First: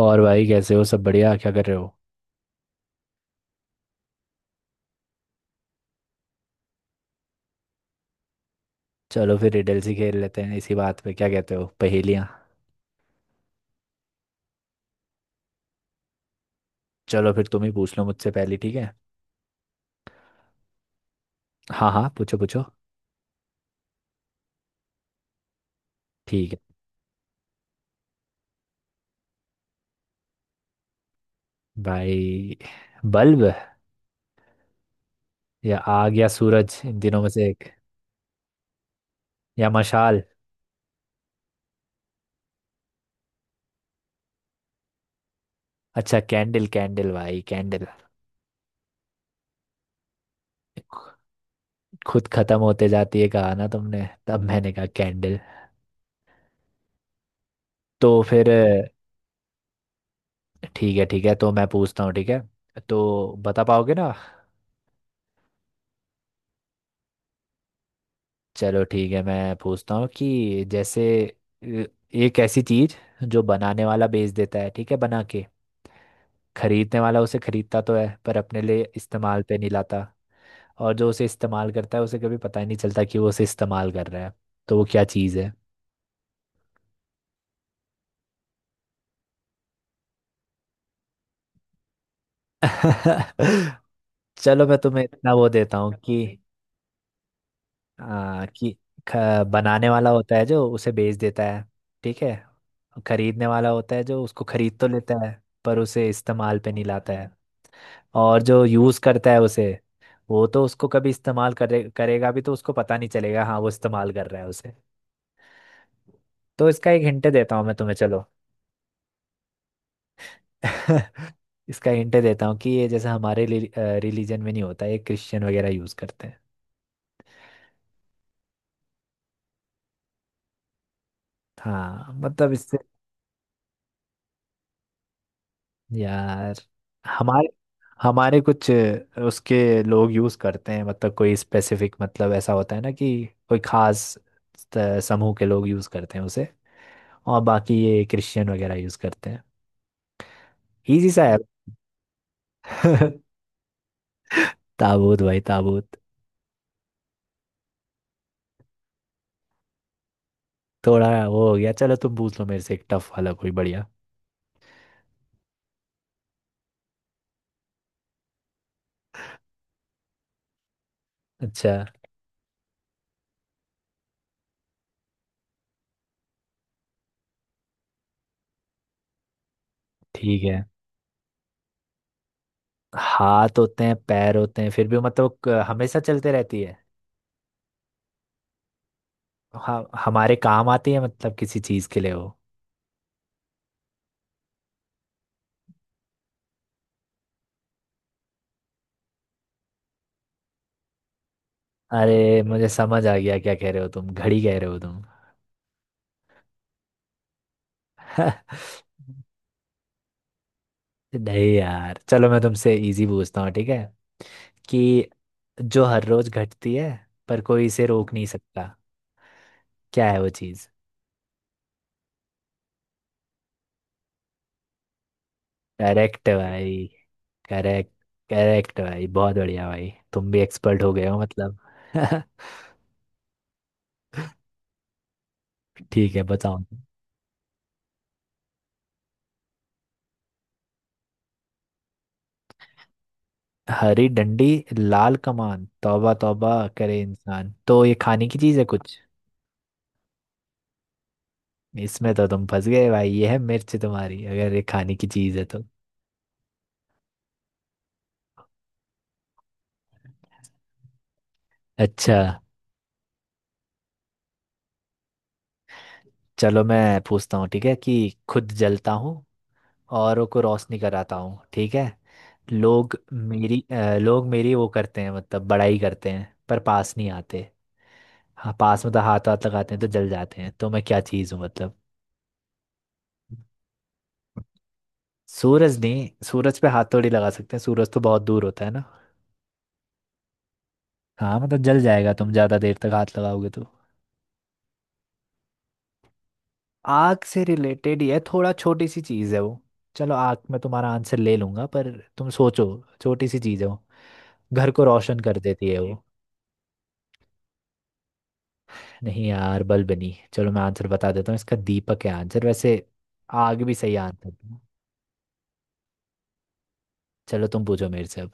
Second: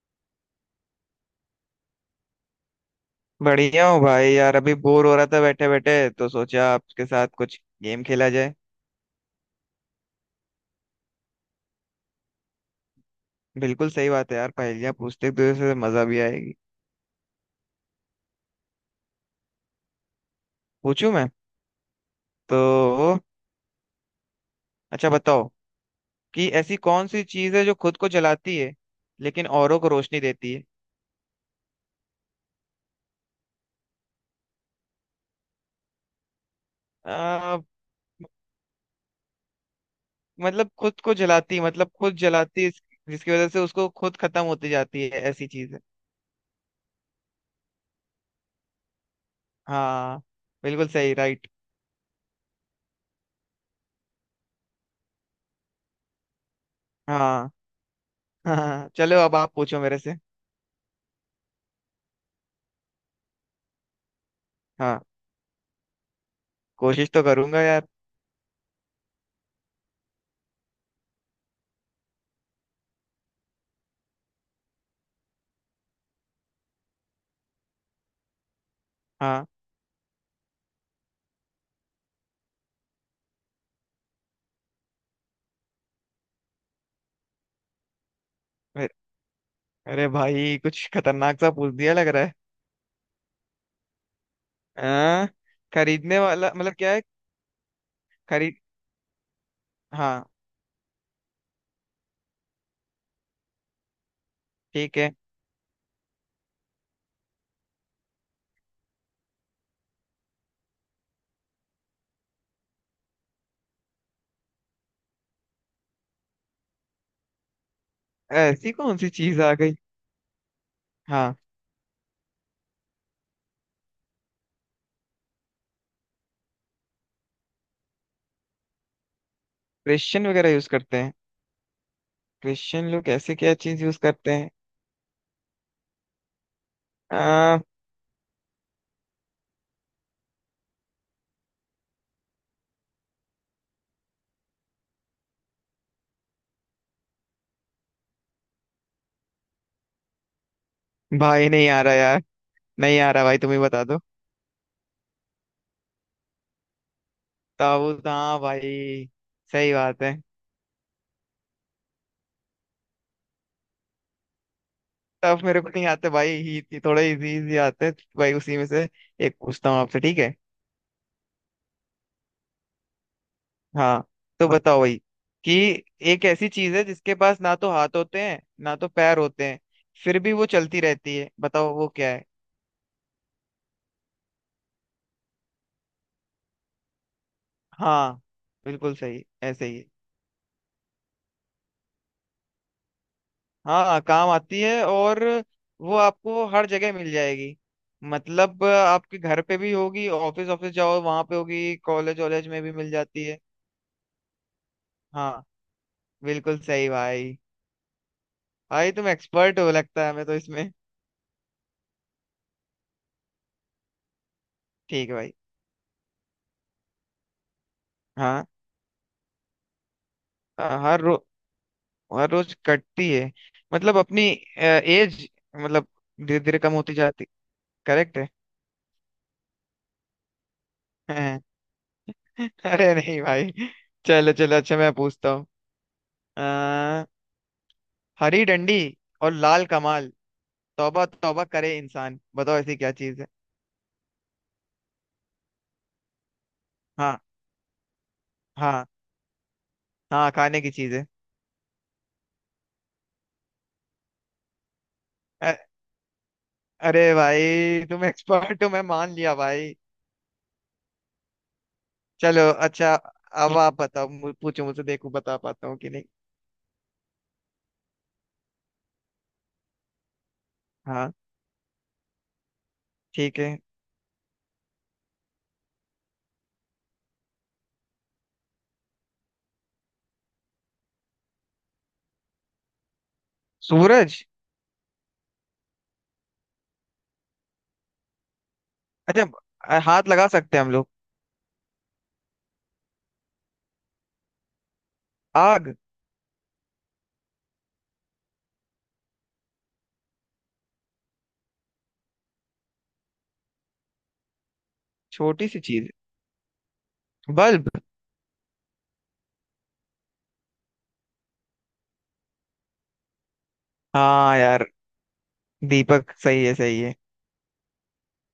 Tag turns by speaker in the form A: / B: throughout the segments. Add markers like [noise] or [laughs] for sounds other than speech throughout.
A: और भाई कैसे हो? सब बढ़िया? क्या कर रहे हो?
B: बढ़िया हूँ भाई यार। अभी बोर हो रहा था बैठे बैठे तो सोचा आपके साथ कुछ गेम खेला जाए।
A: चलो फिर रिडल्स ही खेल लेते हैं इसी बात पे। क्या कहते हो? पहेलियाँ।
B: बिल्कुल सही बात है यार। पहेलियाँ पूछते एक दूसरे से मजा भी आएगी।
A: चलो फिर तुम ही पूछ लो मुझसे पहली, ठीक है।
B: पूछूं मैं?
A: हाँ हाँ, पूछो पूछो।
B: तो अच्छा बताओ कि
A: ठीक है
B: ऐसी कौन सी चीज़ है जो खुद को जलाती है, लेकिन औरों को रोशनी देती है।
A: भाई। बल्ब? या आग या सूरज, इन दिनों में से
B: आ,
A: एक। या मशाल।
B: मतलब खुद को जलाती, मतलब खुद जलाती जिसकी वजह से उसको खुद खत्म होती जाती है, ऐसी चीज़ है।
A: अच्छा, कैंडल कैंडल भाई कैंडल।
B: हाँ। बिल्कुल सही, राइट।
A: खुद खत्म होते जाती है कहा ना तुमने, तब मैंने कहा कैंडल।
B: हाँ।
A: तो
B: [laughs]
A: फिर
B: हाँ, चलो अब आप पूछो मेरे से।
A: ठीक है ठीक है, तो मैं पूछता हूँ, ठीक है। तो बता पाओगे ना?
B: हाँ। कोशिश तो करूंगा यार।
A: चलो ठीक है, मैं पूछता हूँ कि जैसे अ, एक ऐसी चीज, जो बनाने वाला बेच देता है, ठीक है, बना के। खरीदने वाला उसे खरीदता तो है पर अपने लिए इस्तेमाल
B: हाँ,
A: पे नहीं लाता। और जो उसे इस्तेमाल करता है, उसे कभी पता ही नहीं चलता कि वो उसे इस्तेमाल कर रहा है। तो वो क्या चीज है?
B: अरे भाई कुछ खतरनाक सा पूछ दिया लग रहा है।
A: [laughs] चलो मैं तुम्हें
B: हाँ।
A: इतना वो देता हूँ कि
B: खरीदने वाला मतलब क्या है?
A: आ,
B: खरीद।
A: कि बनाने वाला
B: हाँ।
A: होता है जो उसे बेच देता है, ठीक है। खरीदने वाला होता है जो उसको खरीद तो
B: ठीक है।
A: लेता है, पर उसे इस्तेमाल पे नहीं लाता है। और जो यूज़ करता है उसे, वो तो उसको कभी इस्तेमाल करे करेगा भी तो उसको पता नहीं चलेगा हाँ वो इस्तेमाल कर रहा है उसे। तो इसका एक हिंट देता हूँ मैं तुम्हें, चलो।
B: ऐसी कौन सी चीज आ गई?
A: [laughs]
B: हाँ।
A: इसका हिंट देता हूँ कि ये जैसे हमारे रिलीजन में नहीं होता, ये क्रिश्चियन वगैरह यूज़ करते हैं।
B: क्रिश्चियन वगैरह यूज करते हैं?
A: हाँ मतलब इससे।
B: क्रिश्चियन लोग ऐसे क्या चीज यूज करते हैं?
A: यार हमारे
B: आ,
A: हमारे कुछ उसके लोग यूज़ करते हैं, मतलब कोई स्पेसिफिक, मतलब ऐसा होता है ना कि कोई खास समूह के लोग यूज़ करते हैं उसे। और बाकी ये क्रिश्चियन वगैरह यूज़ करते हैं। इजी सा है।
B: भाई नहीं आ रहा यार। नहीं आ रहा
A: [laughs]
B: भाई, तुम ही बता दो।
A: ताबूत भाई, ताबूत।
B: ताबूत, हाँ भाई। सही बात है।
A: थोड़ा वो हो गया, चलो तुम पूछ लो मेरे से एक टफ वाला, कोई बढ़िया।
B: तब मेरे को नहीं आते भाई, ही थोड़े इजी इजी आते हैं भाई, उसी में से एक पूछता हूँ आपसे ठीक है?
A: अच्छा।
B: हाँ। तो बताओ भाई कि एक ऐसी चीज है जिसके पास ना तो हाथ होते हैं ना तो पैर होते हैं, फिर भी
A: ठीक
B: वो
A: है।
B: चलती रहती है। बताओ वो क्या है?
A: हाथ होते हैं पैर होते हैं फिर भी मतलब हमेशा चलते रहती है।
B: हाँ, बिल्कुल सही, ऐसे ही है।
A: हाँ हमारे काम आती है, मतलब किसी चीज के लिए वो।
B: हाँ, काम आती है। और वो आपको हर जगह मिल जाएगी। मतलब आपके घर पे भी होगी, ऑफिस ऑफिस जाओ वहां पे होगी, कॉलेज
A: अरे
B: वॉलेज में
A: मुझे
B: भी मिल
A: समझ आ
B: जाती
A: गया
B: है।
A: क्या कह रहे हो तुम, घड़ी कह रहे हो तुम।
B: हाँ। बिल्कुल सही भाई।
A: [laughs]
B: भाई तुम एक्सपर्ट हो लगता है, हमें तो इसमें
A: नहीं यार, चलो मैं तुमसे इजी पूछता हूँ, ठीक है।
B: ठीक
A: कि
B: है भाई।
A: जो हर रोज घटती है पर कोई इसे रोक नहीं
B: हाँ।
A: सकता, क्या है वो?
B: हर रो और रोज कटती है, मतलब अपनी एज, मतलब
A: करेक्ट
B: धीरे धीरे कम
A: भाई।
B: होती जाती।
A: करेक्ट।
B: करेक्ट है।
A: करेक्ट भाई, बहुत बढ़िया, भाई तुम भी एक्सपर्ट हो गए हो
B: [laughs]
A: मतलब। [laughs]
B: अरे नहीं भाई। चलो चलो अच्छा मैं पूछता हूँ।
A: ठीक है, बताओ।
B: अ, हरी डंडी और लाल कमाल, तौबा तौबा करे इंसान। बताओ ऐसी क्या चीज है?
A: हरी डंडी, लाल कमान, तौबा तौबा करे
B: हाँ
A: इंसान, तो ये खाने की चीज है
B: हाँ
A: कुछ?
B: हाँ, खाने की चीज है।
A: इसमें तो तुम फंस गए भाई, ये है मिर्च तुम्हारी, अगर ये खाने की चीज है
B: अ-
A: तो।
B: अरे भाई तुम एक्सपर्ट हो, मैं मान लिया भाई।
A: अच्छा।
B: चलो अच्छा, अब आप बताओ पूछो मुझसे, देखो बता पाता हूँ कि नहीं।
A: चलो मैं पूछता हूँ, ठीक है। कि खुद जलता हूँ, औरों को रोशनी
B: हाँ।
A: कराता हूँ, ठीक है। लोग
B: ठीक है।
A: मेरी लोग मेरी वो करते हैं, मतलब बड़ाई करते हैं, पर पास नहीं आते। हाँ पास मतलब हाथ, हाथ लगाते हैं तो जल जाते हैं, तो मैं क्या चीज़ हूँ मतलब?
B: सूरज।
A: सूरज नहीं, सूरज पे हाथ थोड़ी लगा सकते हैं, सूरज तो बहुत दूर होता है ना।
B: अच्छा। हाथ लगा सकते हैं हम लोग?
A: हाँ मतलब जल जाएगा, तुम ज़्यादा देर तक हाथ लगाओगे तो।
B: आग।
A: आग से रिलेटेड ही है, थोड़ा छोटी सी चीज़ है वो। चलो आग में तुम्हारा आंसर ले लूंगा, पर तुम सोचो, छोटी सी चीज़ है वो, घर को रोशन कर
B: छोटी सी
A: देती है
B: चीज।
A: वो।
B: बल्ब।
A: नहीं यार, बलबनी, चलो मैं आंसर बता देता हूँ इसका, दीपक है आंसर वैसे। आग भी सही आंसर
B: हाँ
A: था।
B: यार, दीपक सही है, सही है।
A: चलो तुम पूछो मेरे से अब।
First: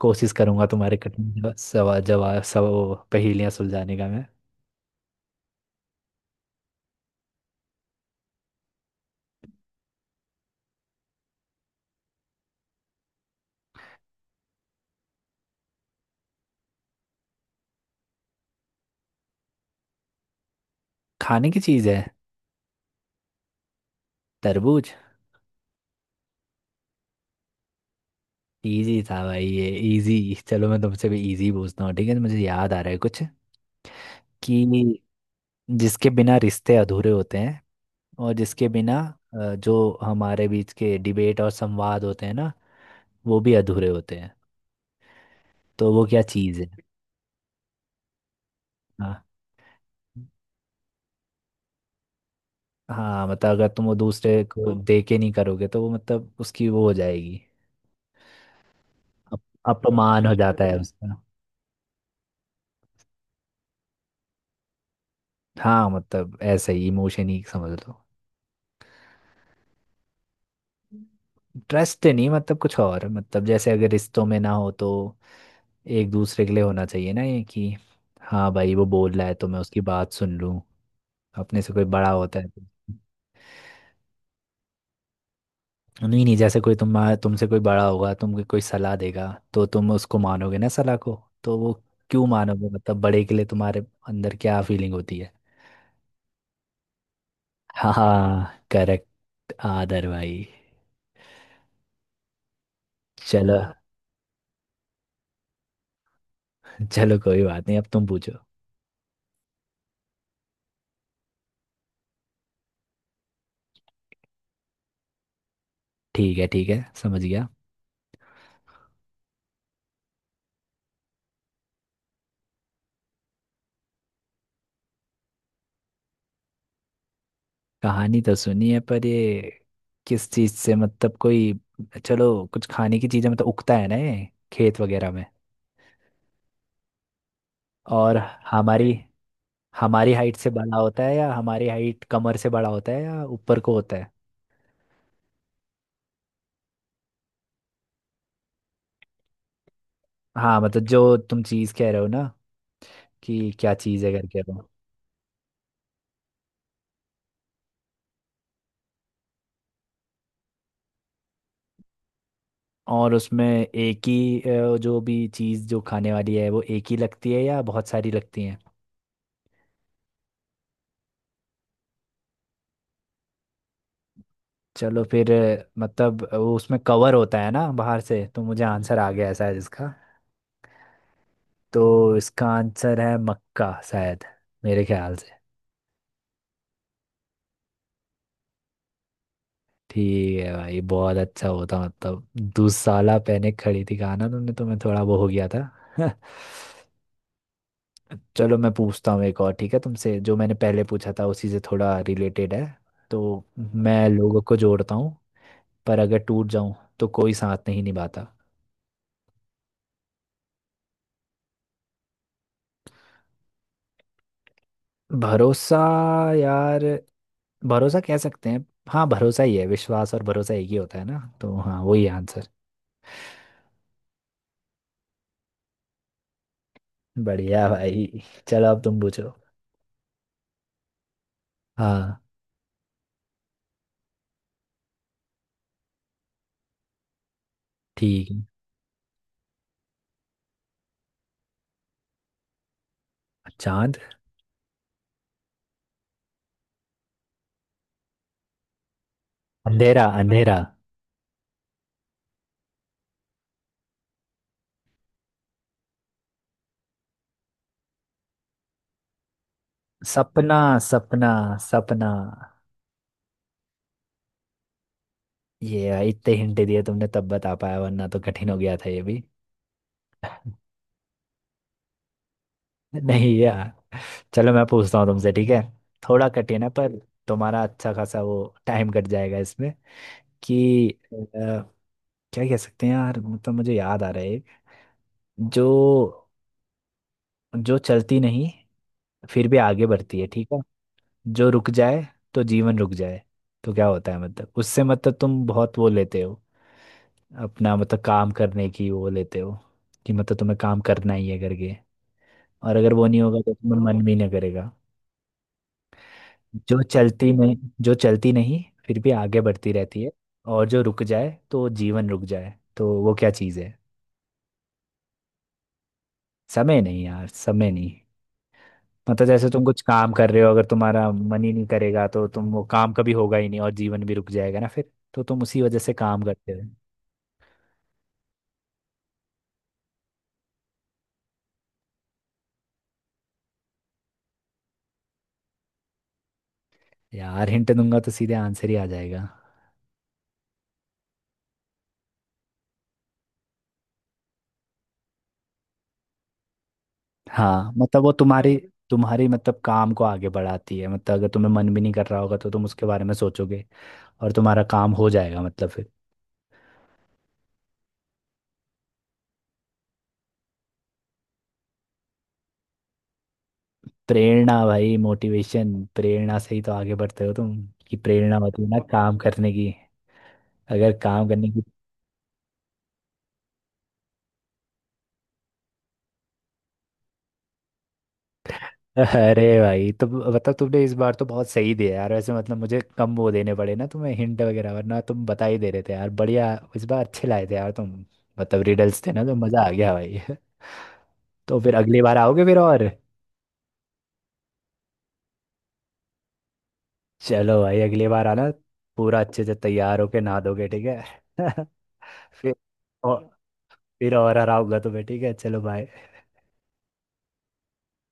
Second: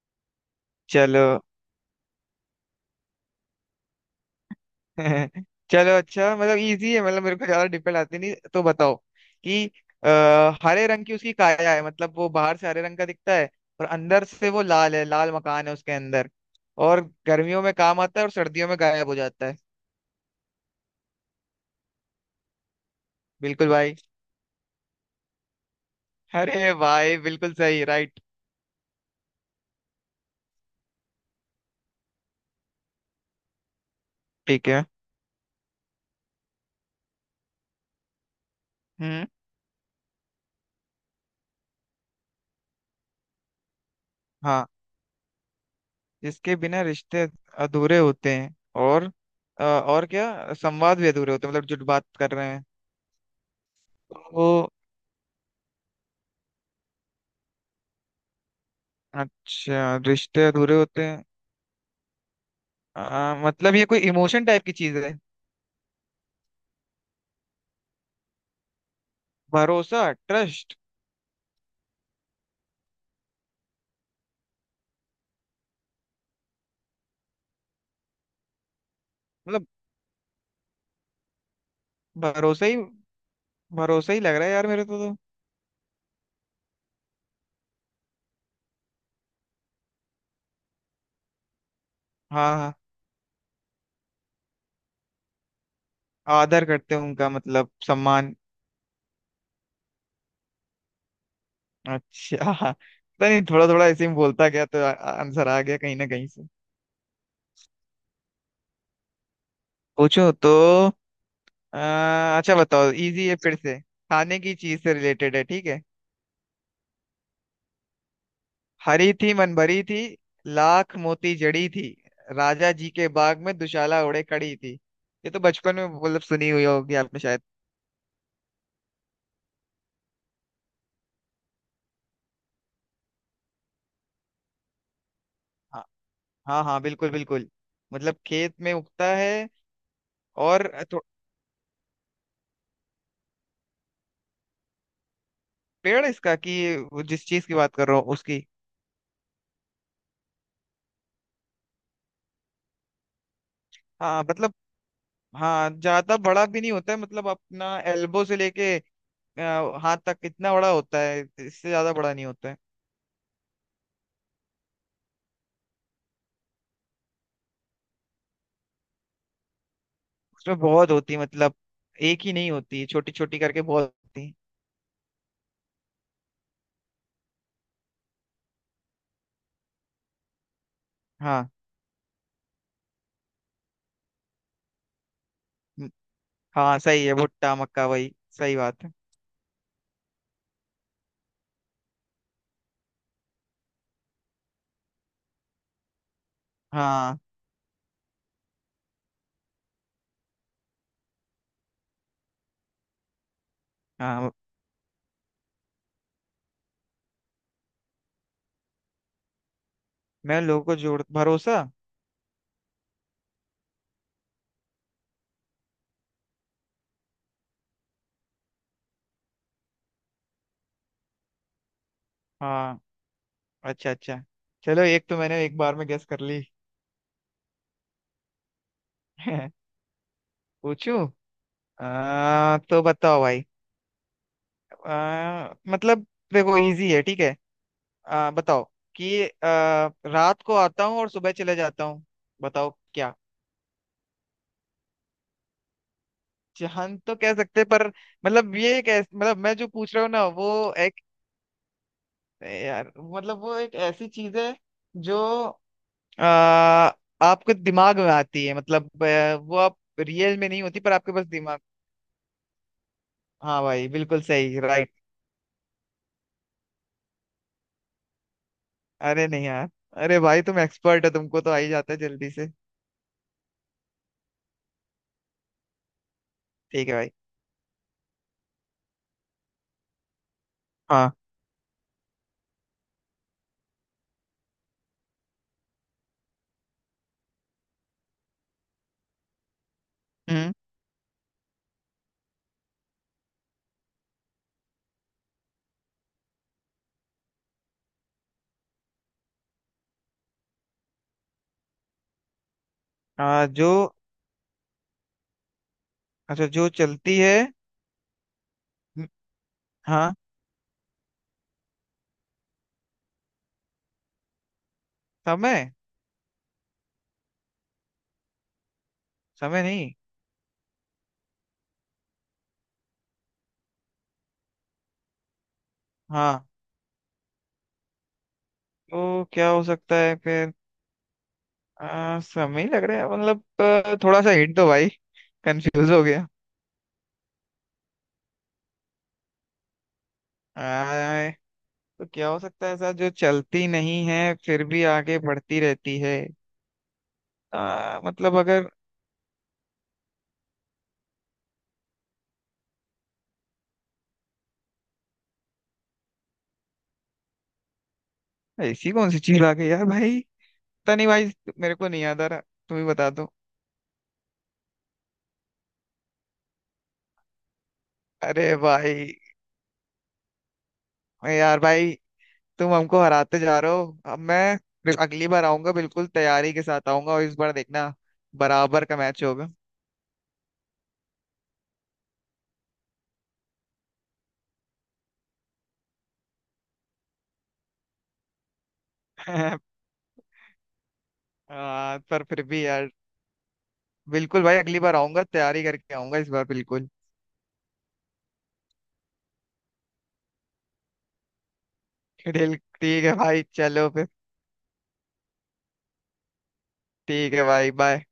A: कोशिश करूंगा तुम्हारे
B: चलो।
A: कठिन सवा जवाब सब, पहेलियां सुलझाने का मैं।
B: [laughs] चलो अच्छा, मतलब इजी है, मतलब मेरे को ज्यादा डिफिकल्ट आती नहीं, तो बताओ कि हरे रंग की उसकी काया है, मतलब वो बाहर से हरे रंग का दिखता है और अंदर से वो लाल है, लाल मकान है उसके अंदर। और गर्मियों में काम आता है और सर्दियों में गायब हो जाता है।
A: खाने की चीज है।
B: बिल्कुल भाई।
A: तरबूज।
B: अरे भाई, बिल्कुल सही, राइट।
A: इजी था भाई ये, इजी। चलो मैं तुमसे भी इजी पूछता हूँ, ठीक है, मुझे याद आ रहा है कुछ। कि
B: ठीक है।
A: जिसके बिना रिश्ते अधूरे होते हैं, और जिसके बिना
B: हम्म।
A: जो हमारे बीच के डिबेट और संवाद होते हैं ना, वो भी अधूरे होते हैं।
B: हाँ।
A: तो वो क्या
B: जिसके
A: चीज़ है?
B: बिना रिश्ते अधूरे होते हैं, और
A: हाँ।
B: और क्या संवाद भी अधूरे होते हैं, मतलब जो बात कर रहे हैं।
A: हाँ मतलब अगर तुम वो दूसरे
B: तो
A: को तो दे के नहीं करोगे तो वो, मतलब उसकी वो हो जाएगी। अप,
B: अच्छा
A: अपमान हो
B: रिश्ते
A: जाता है
B: अधूरे
A: अच्छा
B: होते
A: उसका।
B: हैं। मतलब ये कोई इमोशन टाइप की चीज है?
A: हाँ मतलब ऐसा ही, इमोशन ही समझ लो।
B: भरोसा। ट्रस्ट।
A: ट्रस्ट नहीं, मतलब कुछ और, मतलब जैसे अगर रिश्तों में ना हो तो, एक दूसरे के लिए होना चाहिए ना ये, कि हाँ भाई वो बोल रहा है तो मैं
B: मतलब
A: उसकी बात सुन लूँ। अपने से कोई बड़ा होता है तो।
B: भरोसा ही, भरोसा ही लग रहा है यार मेरे को तो।
A: नहीं नहीं जैसे कोई तुम, तुमसे कोई बड़ा होगा, तुमको कोई सलाह देगा, तो तुम उसको मानोगे ना सलाह को। तो वो क्यों
B: हाँ
A: मानोगे,
B: हाँ।
A: मतलब बड़े के लिए तुम्हारे अंदर क्या फीलिंग होती है?
B: आदर करते हैं उनका, मतलब सम्मान।
A: हाँ करेक्ट, आदर भाई।
B: अच्छा। [laughs] पता नहीं,
A: चलो
B: थोड़ा थोड़ा ऐसे ही बोलता गया तो आंसर आ आ- answer आ गया कहीं ना कहीं से।
A: चलो कोई बात नहीं, अब तुम पूछो।
B: पूछो तो। अच्छा बताओ, इजी है, फिर से खाने की चीज से रिलेटेड है ठीक है?
A: ठीक है, ठीक है, समझ गया।
B: हरी थी मन भरी थी, लाख मोती जड़ी थी, राजा जी के बाग में दुशाला ओढ़े खड़ी थी। ये तो बचपन में मतलब सुनी हुई होगी आपने शायद।
A: कहानी तो सुनी है, पर ये किस चीज से, मतलब कोई। चलो कुछ खाने की चीजें, मतलब उगता है ना ये खेत वगैरह में।
B: हाँ। हाँ हाँ, बिल्कुल बिल्कुल। मतलब
A: और
B: खेत में
A: हमारी
B: उगता है।
A: हमारी हाइट से
B: और
A: बड़ा होता है, या हमारी हाइट, कमर से बड़ा होता है या ऊपर को होता है।
B: पेड़ है इसका, कि वो जिस चीज की बात कर रहा हूँ उसकी?
A: हाँ मतलब जो तुम चीज़ कह रहे हो ना, कि क्या चीज़ है
B: हाँ
A: करके
B: मतलब,
A: वो।
B: हाँ ज्यादा बड़ा भी नहीं होता है, मतलब अपना एल्बो से लेके हाथ तक इतना बड़ा होता है, इससे ज्यादा बड़ा नहीं होता है।
A: और उसमें एक ही जो भी चीज़ जो खाने वाली है वो एक ही लगती है या बहुत सारी लगती हैं?
B: उसमें बहुत होती है, मतलब एक ही नहीं होती, छोटी छोटी करके बहुत होती है।
A: चलो फिर मतलब वो उसमें कवर होता है ना बाहर से, तो मुझे आंसर आ गया है शायद इसका।
B: हाँ।
A: तो इसका आंसर है मक्का शायद, मेरे ख्याल से।
B: म- हाँ सही है, भुट्टा, मक्का वही। सही बात है।
A: ठीक है भाई, बहुत अच्छा होता मतलब। दुसाला पहने खड़ी थी कहा ना तुमने, तो मैं थोड़ा वो हो गया था। [laughs]
B: हाँ।
A: चलो मैं पूछता हूँ एक और, ठीक है, तुमसे जो मैंने पहले पूछा था उसी से थोड़ा रिलेटेड है। तो मैं
B: हाँ।
A: लोगों को जोड़ता हूँ, पर अगर टूट जाऊं तो कोई साथ नहीं निभाता।
B: मैं लोगों को जोड़, भरोसा।
A: भरोसा। यार भरोसा कह सकते हैं, हाँ भरोसा ही है, विश्वास और भरोसा एक ही होता है ना, तो हाँ वही आंसर।
B: हाँ। अच्छा अच्छा। चलो एक तो मैंने एक बार में गेस कर ली।
A: बढ़िया भाई, चलो अब तुम पूछो।
B: [laughs] पूछू?
A: हाँ।
B: तो बताओ भाई, मतलब देखो इजी है ठीक है?
A: ठीक है।
B: बताओ कि रात को आता हूँ और सुबह चले जाता हूँ, बताओ क्या?
A: चांद।
B: जहन तो कह सकते हैं, पर मतलब ये एक मतलब मैं जो पूछ
A: अंधेरा,
B: रहा हूँ ना वो
A: अंधेरा।
B: एक, यार मतलब वो एक ऐसी चीज है जो आ, आपके दिमाग में आती है, मतलब वो आप रियल में
A: सपना,
B: नहीं होती पर आपके पास
A: सपना,
B: दिमाग।
A: सपना।
B: हाँ भाई, बिल्कुल सही, राइट।
A: ये भाई, इतने हिंट दिए तुमने तब बता पाया, वरना तो कठिन हो गया था ये भी।
B: अरे नहीं यार। अरे भाई तुम एक्सपर्ट हो, तुमको तो आ ही जाता है जल्दी से।
A: नहीं यार, चलो मैं पूछता हूँ तुमसे, ठीक है, थोड़ा कठिन है
B: ठीक है
A: पर,
B: भाई।
A: तुम्हारा अच्छा खासा वो टाइम कट जाएगा इसमें। कि
B: हाँ।
A: अ, क्या कह सकते हैं यार, मतलब मुझे याद आ रहा है एक। जो, जो चलती नहीं फिर भी आगे बढ़ती है, ठीक
B: हम्म।
A: है। जो रुक जाए तो जीवन रुक जाए, तो क्या होता है मतलब उससे, मतलब तुम बहुत वो लेते हो अपना, मतलब काम करने की वो लेते हो कि मतलब तुम्हें काम करना ही है करके, और अगर वो नहीं होगा तो
B: जो
A: तुम्हें मन भी ना करेगा।
B: अच्छा जो
A: जो
B: चलती
A: चलती
B: है।
A: में, जो चलती नहीं फिर
B: हम्म,
A: भी आगे बढ़ती रहती है,
B: हाँ।
A: और जो रुक जाए तो जीवन रुक जाए, तो वो क्या चीज़ है?
B: समय।
A: समय नहीं यार, समय नहीं। मतलब जैसे
B: समय
A: तुम कुछ
B: नहीं?
A: काम कर रहे हो, अगर तुम्हारा मन ही नहीं करेगा तो तुम वो काम कभी होगा ही नहीं, और जीवन भी रुक जाएगा ना फिर, तो तुम उसी वजह से काम
B: हाँ,
A: करते हो।
B: तो क्या हो सकता है फिर? समय ही लग रहा है, मतलब थोड़ा सा हिंट दो भाई, कंफ्यूज हो गया।
A: यार हिंट दूंगा तो सीधे आंसर ही आ जाएगा।
B: आ, तो क्या हो सकता है ऐसा जो चलती नहीं है फिर भी आगे बढ़ती रहती है?
A: हाँ मतलब वो
B: मतलब
A: तुम्हारी
B: अगर,
A: तुम्हारी मतलब काम को आगे बढ़ाती है, मतलब अगर तुम्हें मन भी नहीं कर रहा होगा तो तुम उसके बारे में सोचोगे और तुम्हारा काम हो जाएगा, मतलब फिर।
B: ऐसी कौन सी चीज आ गई यार भाई। पता नहीं भाई, मेरे को नहीं याद आ रहा, तुम ही बता दो।
A: प्रेरणा भाई, मोटिवेशन, प्रेरणा से ही तो आगे बढ़ते हो तुम। कि प्रेरणा
B: अरे
A: होती है ना
B: भाई,
A: काम करने की, अगर काम करने
B: यार
A: की।
B: भाई, तुम हमको हराते जा रहे हो। अब मैं अगली बार आऊंगा बिल्कुल तैयारी के साथ आऊंगा, और इस बार देखना बराबर का
A: [laughs]
B: मैच
A: अरे
B: होगा।
A: भाई तो, मतलब तुमने इस बार तो बहुत सही दिया यार वैसे, मतलब मुझे कम वो देने पड़े ना तुम्हें हिंट वगैरह, वरना तुम बता ही दे रहे थे यार, बढ़िया इस बार अच्छे लाए थे यार तुम। मतलब रिडल्स थे ना, तो मज़ा आ
B: [laughs]
A: गया भाई। [laughs] तो फिर अगली बार
B: पर फिर
A: आओगे फिर
B: भी
A: और।
B: यार, बिल्कुल भाई, अगली बार आऊंगा, तैयारी करके आऊंगा इस बार बिल्कुल।
A: चलो भाई अगली बार आना, पूरा अच्छे से तैयार होके नहा दोगे, ठीक है। [laughs]
B: [laughs]
A: फिर
B: ठीक, ठीक है
A: और,
B: भाई, चलो फिर।
A: फिर और हराऊंगा तुम्हें, ठीक है। चलो बाय।
B: ठीक है भाई, बाय।